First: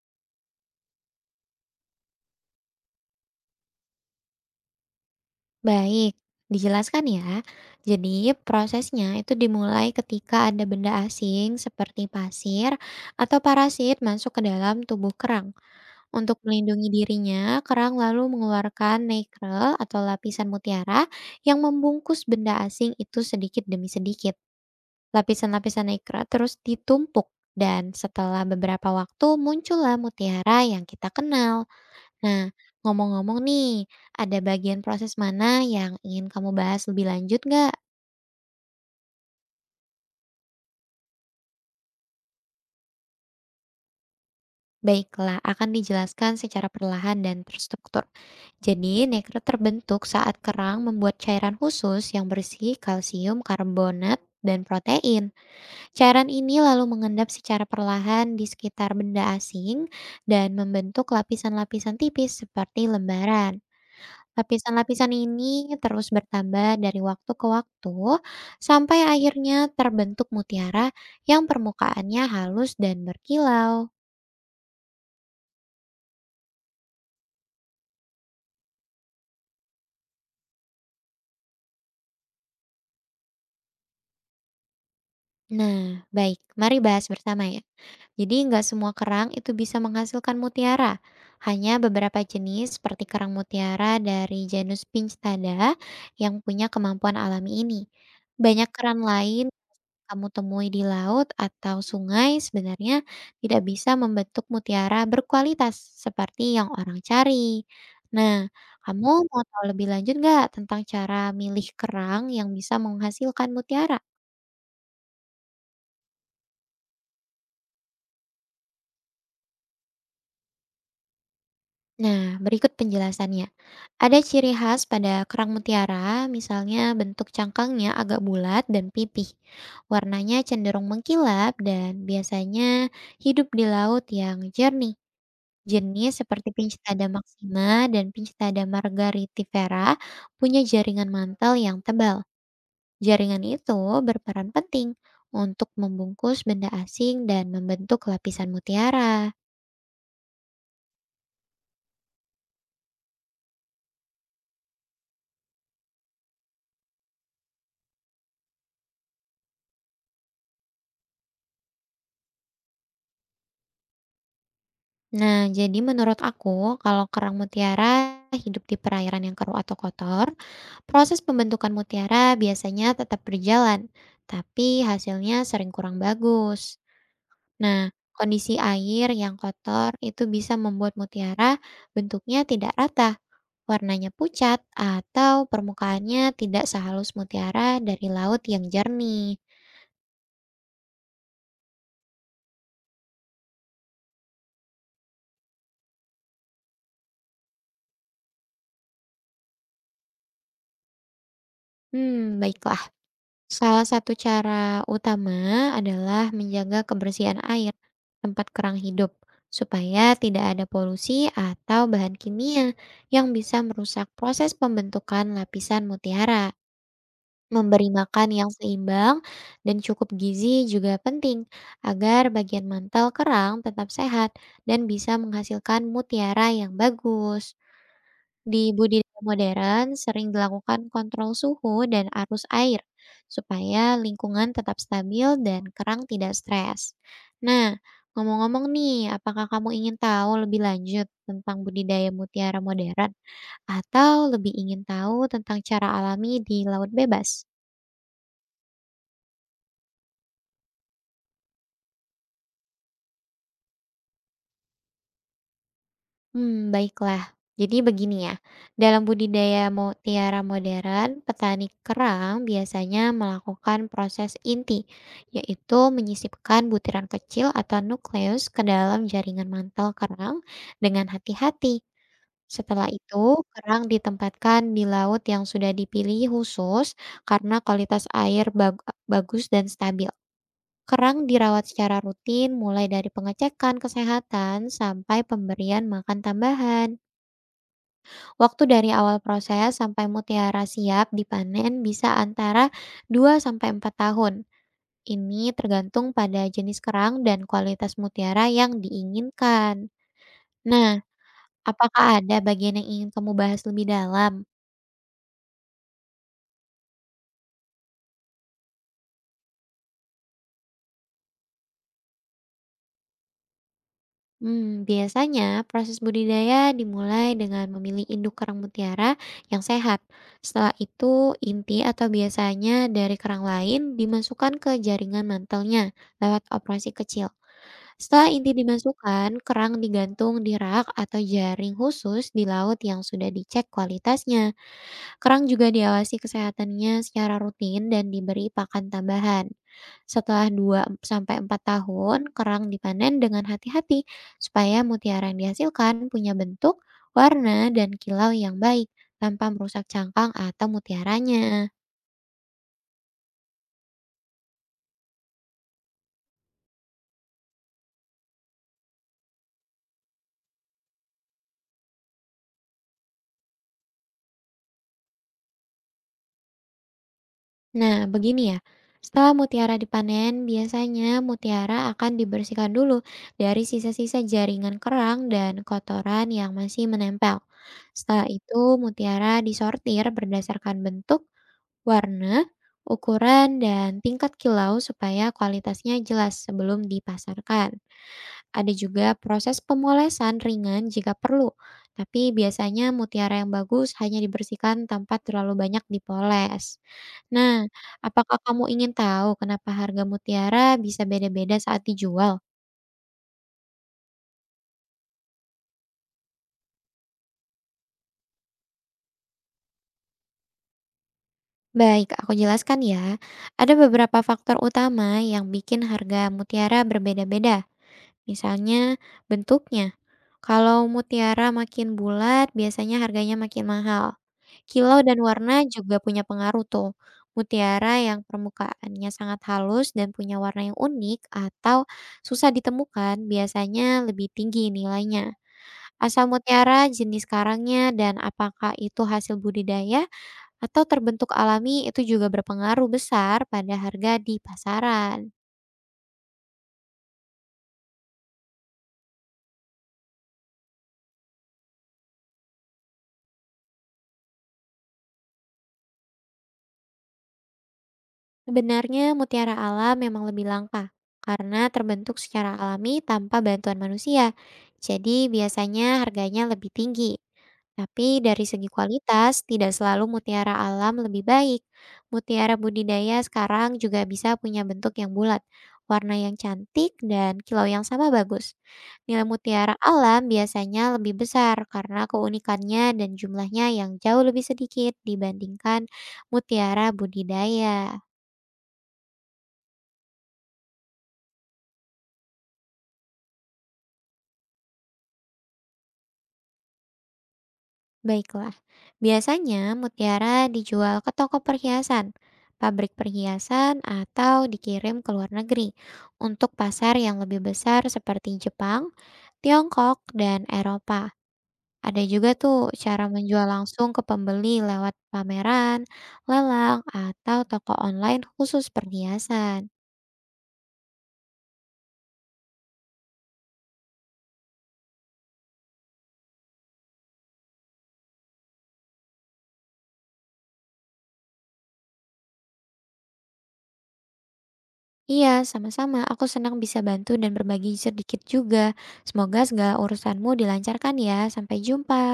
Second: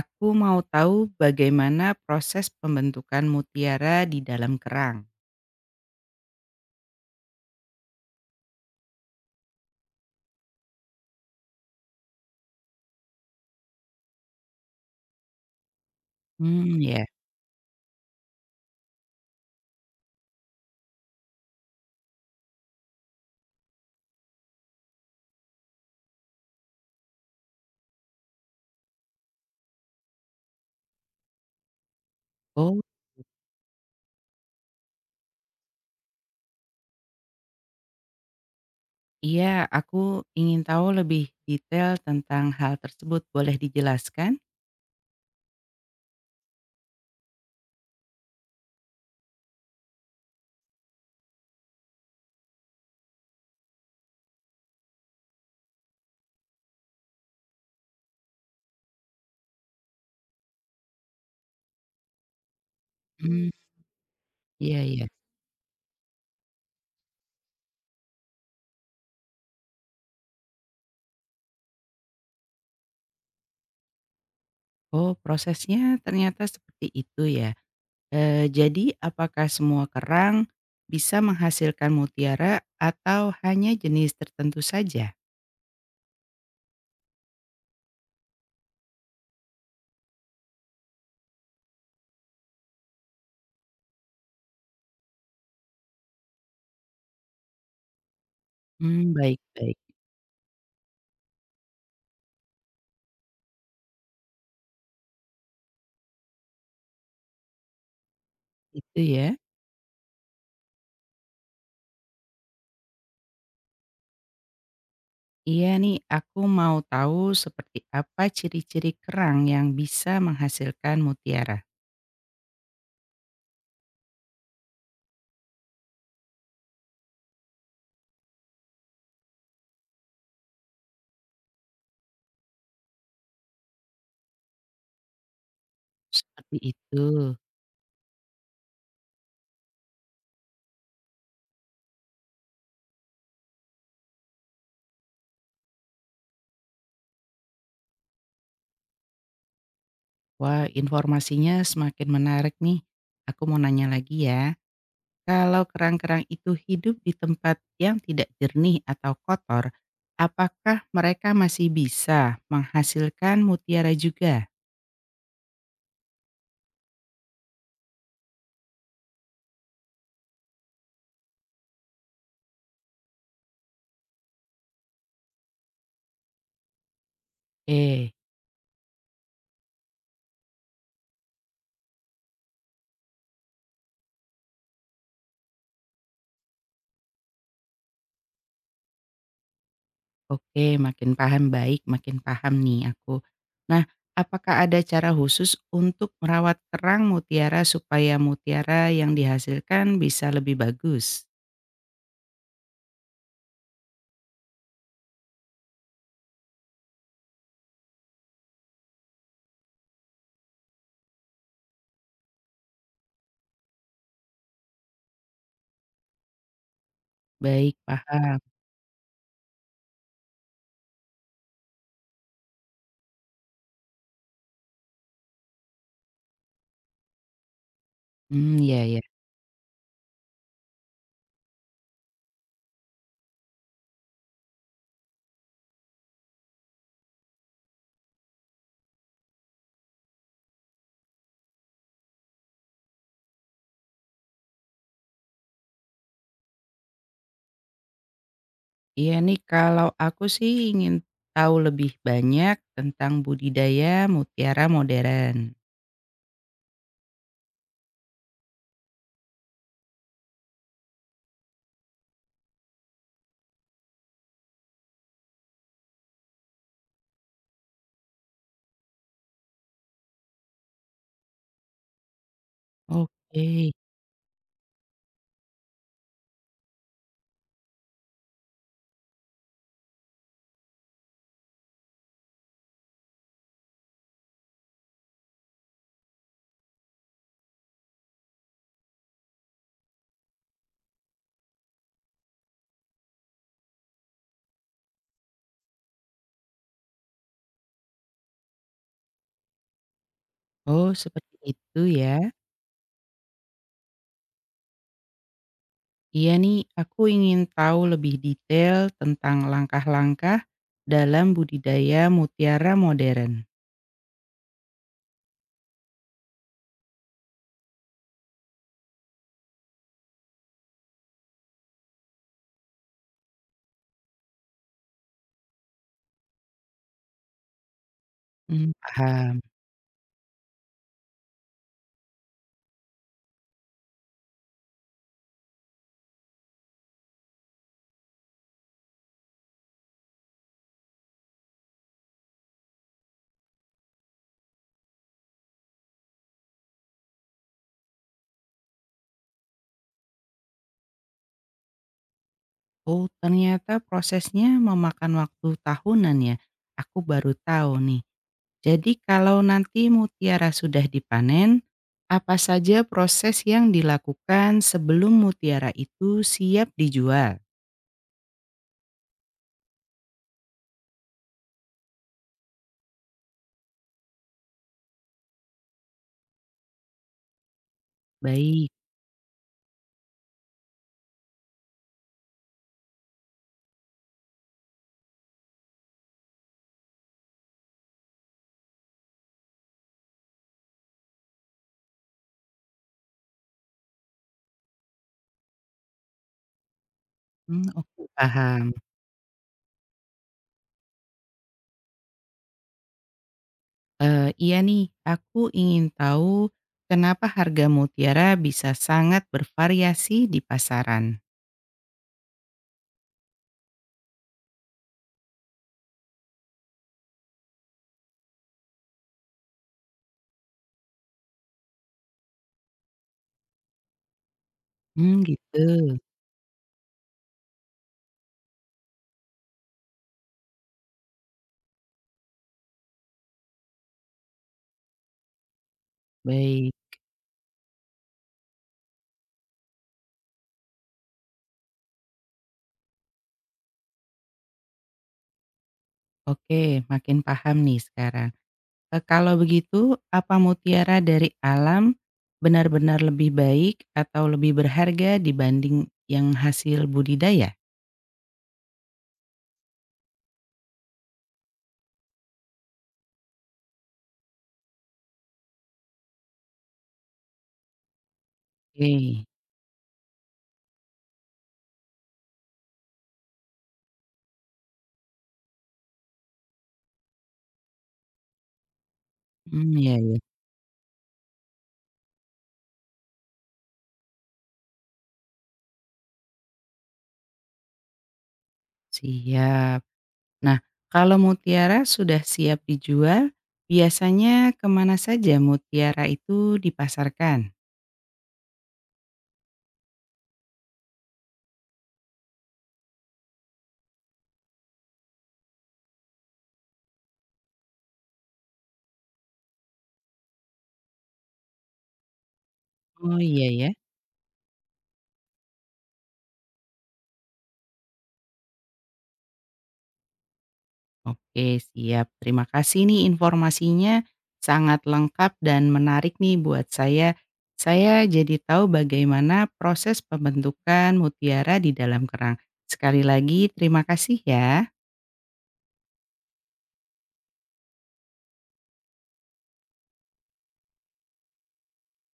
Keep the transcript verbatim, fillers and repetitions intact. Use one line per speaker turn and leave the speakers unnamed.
Aku mau tahu bagaimana proses pembentukan mutiara di dalam kerang.
Baik, dijelaskan ya. Jadi, prosesnya itu dimulai ketika ada benda asing seperti pasir atau parasit masuk ke dalam tubuh kerang. Untuk
Hmm,
melindungi
ya.
dirinya, kerang lalu mengeluarkan nacre atau lapisan mutiara yang membungkus benda asing itu sedikit demi sedikit. Lapisan-lapisan nacre terus ditumpuk dan setelah beberapa waktu muncullah mutiara yang kita kenal. Nah,
Oh,
ngomong-ngomong nih, ada bagian proses mana yang ingin kamu bahas lebih lanjut nggak?
iya, aku ingin tahu lebih detail tentang hal tersebut. Boleh dijelaskan?
Baiklah, akan dijelaskan secara perlahan dan terstruktur. Jadi, nekro terbentuk saat kerang membuat cairan khusus yang bersih kalsium karbonat dan protein. Cairan ini lalu mengendap secara perlahan di sekitar benda asing dan membentuk lapisan-lapisan tipis seperti
Hmm,
lembaran.
iya iya.
Lapisan-lapisan ini terus bertambah dari waktu ke waktu sampai akhirnya terbentuk mutiara yang permukaannya halus dan berkilau.
Oh, prosesnya ternyata seperti itu ya. Eee, jadi apakah semua kerang bisa menghasilkan mutiara atau hanya jenis tertentu saja?
Nah, baik, mari bahas bersama ya. Jadi nggak semua kerang itu bisa menghasilkan mutiara. Hanya beberapa jenis seperti kerang mutiara dari genus Pinctada yang punya kemampuan alami ini. Banyak kerang
Hmm, baik
lain
baik.
kamu temui di laut atau sungai sebenarnya tidak bisa membentuk mutiara berkualitas seperti yang orang cari. Nah,
Itu
kamu
ya.
mau tahu lebih lanjut nggak tentang cara milih kerang yang bisa menghasilkan mutiara?
Iya nih, aku mau tahu seperti apa ciri-ciri kerang yang bisa menghasilkan mutiara.
Nah, berikut penjelasannya. Ada ciri khas pada kerang mutiara, misalnya bentuk cangkangnya agak bulat dan pipih. Warnanya cenderung mengkilap dan biasanya hidup di laut yang jernih. Jenis seperti
Seperti itu.
Pinctada maxima dan Pinctada margaritifera punya jaringan mantel yang tebal. Jaringan itu berperan penting untuk membungkus benda asing dan membentuk lapisan mutiara.
Wah, informasinya semakin menarik nih. Aku mau nanya lagi ya. Kalau kerang-kerang itu hidup di tempat yang tidak jernih atau kotor, apakah mereka masih bisa menghasilkan mutiara juga?
Nah, jadi menurut aku, kalau kerang mutiara hidup di perairan yang keruh atau kotor, proses pembentukan mutiara biasanya tetap berjalan, tapi hasilnya sering kurang bagus. Nah,
Eh.
kondisi air yang kotor itu bisa membuat mutiara bentuknya tidak rata, warnanya pucat, atau permukaannya tidak sehalus mutiara dari laut yang jernih.
Oke, makin paham, baik, makin paham nih aku. Nah, apakah ada cara khusus untuk merawat kerang mutiara supaya mutiara yang dihasilkan bisa lebih bagus?
Hmm, baiklah. Salah satu cara utama adalah menjaga kebersihan air, tempat kerang hidup, supaya tidak ada polusi atau bahan kimia yang bisa merusak proses pembentukan lapisan mutiara.
Baik,
Memberi makan
paham.
yang seimbang dan cukup gizi juga penting agar bagian mantel kerang tetap sehat dan bisa menghasilkan mutiara yang bagus.
Hmm,
Di
ya ya.
budidaya modern sering dilakukan kontrol suhu dan arus air supaya lingkungan tetap stabil dan kerang tidak stres. Nah, ngomong-ngomong nih, apakah kamu ingin tahu lebih lanjut tentang budidaya mutiara modern atau lebih ingin tahu tentang cara alami di laut bebas?
Iya nih, kalau aku sih ingin tahu lebih banyak tentang budidaya mutiara modern.
Mmm, baiklah. Jadi begini ya, dalam budidaya mo- tiara modern, petani kerang biasanya melakukan proses inti, yaitu menyisipkan butiran kecil atau nukleus ke dalam jaringan mantel kerang dengan hati-hati. Setelah itu,
Oke.
kerang ditempatkan di laut yang sudah dipilih khusus karena kualitas air bag bagus dan stabil. Kerang dirawat secara rutin mulai dari pengecekan kesehatan sampai pemberian makan tambahan. Waktu dari awal proses sampai mutiara siap dipanen bisa antara dua sampai empat tahun. Ini tergantung pada jenis kerang dan kualitas mutiara yang diinginkan.
Oh,
Nah,
seperti itu
apakah
ya.
ada bagian yang ingin kamu bahas lebih dalam?
Iya nih, aku ingin tahu lebih detail tentang langkah-langkah dalam budidaya mutiara modern.
Hmm, biasanya proses budidaya dimulai dengan memilih induk kerang mutiara yang sehat. Setelah itu, inti atau biasanya dari kerang lain dimasukkan ke jaringan mantelnya lewat operasi kecil. Setelah inti
Hmm.
dimasukkan,
Paham.
kerang digantung di rak atau jaring khusus di laut yang sudah dicek kualitasnya. Kerang juga diawasi kesehatannya secara rutin dan diberi pakan tambahan. Setelah dua sampai empat tahun, kerang dipanen dengan hati-hati supaya mutiara yang dihasilkan punya bentuk, warna, dan kilau yang baik tanpa merusak cangkang atau mutiaranya.
Oh, ternyata prosesnya memakan waktu tahunan ya. Aku baru tahu nih. Jadi kalau nanti mutiara sudah dipanen, apa saja proses yang dilakukan sebelum mutiara itu siap dijual?
Nah, begini ya. Setelah mutiara dipanen, biasanya mutiara akan dibersihkan dulu dari sisa-sisa jaringan kerang dan kotoran yang masih menempel. Setelah
Baik,
itu, mutiara disortir berdasarkan bentuk, warna, ukuran, dan tingkat kilau supaya kualitasnya jelas sebelum dipasarkan. Ada juga proses pemolesan ringan jika perlu, tapi biasanya mutiara yang bagus hanya dibersihkan tanpa terlalu banyak dipoles.
hmm,
Nah,
oke.
apakah kamu
Paham.
ingin tahu kenapa harga mutiara bisa beda-beda saat dijual?
Eee, iya nih, aku ingin tahu kenapa harga mutiara bisa sangat bervariasi di pasaran?
Baik, aku jelaskan ya. Ada beberapa faktor utama yang bikin harga mutiara berbeda-beda. Misalnya bentuknya. Kalau mutiara makin bulat, biasanya harganya makin mahal. Kilau dan
Mmm, gitu.
warna juga punya pengaruh tuh. Mutiara yang permukaannya sangat halus dan punya warna yang unik atau susah ditemukan, biasanya lebih tinggi nilainya. Asal
Baik.
mutiara, jenis karangnya, dan apakah itu hasil budidaya atau terbentuk alami itu juga berpengaruh besar pada harga di pasaran.
Oke, makin paham nih sekarang. Eee, kalau begitu, apa mutiara dari alam benar-benar lebih baik atau lebih berharga dibanding yang hasil budidaya?
Sebenarnya mutiara alam memang lebih langka karena terbentuk secara alami tanpa bantuan manusia. Jadi biasanya harganya lebih tinggi. Tapi dari segi
Oke.
kualitas, tidak selalu mutiara alam lebih baik. Mutiara budidaya sekarang juga bisa punya bentuk yang bulat, warna yang cantik, dan kilau yang sama bagus. Nilai mutiara
Hmm, ya ya.
alam biasanya lebih besar karena keunikannya dan jumlahnya yang jauh lebih sedikit dibandingkan mutiara budidaya.
Siap. Nah, kalau mutiara sudah siap dijual, biasanya kemana saja mutiara itu dipasarkan?
Baiklah, biasanya mutiara dijual ke toko perhiasan, pabrik perhiasan, atau dikirim ke luar negeri untuk pasar yang lebih besar seperti Jepang, Tiongkok, dan Eropa. Ada juga tuh cara
Oh
menjual
iya ya.
langsung ke pembeli lewat pameran, lelang, atau toko online khusus perhiasan.
Oke, siap. Terima kasih nih informasinya sangat lengkap dan menarik nih buat saya. Saya jadi tahu bagaimana proses pembentukan mutiara di dalam kerang. Sekali lagi terima kasih ya.
Iya, sama-sama. Aku senang bisa bantu dan berbagi sedikit juga. Semoga segala urusanmu dilancarkan ya. Sampai jumpa.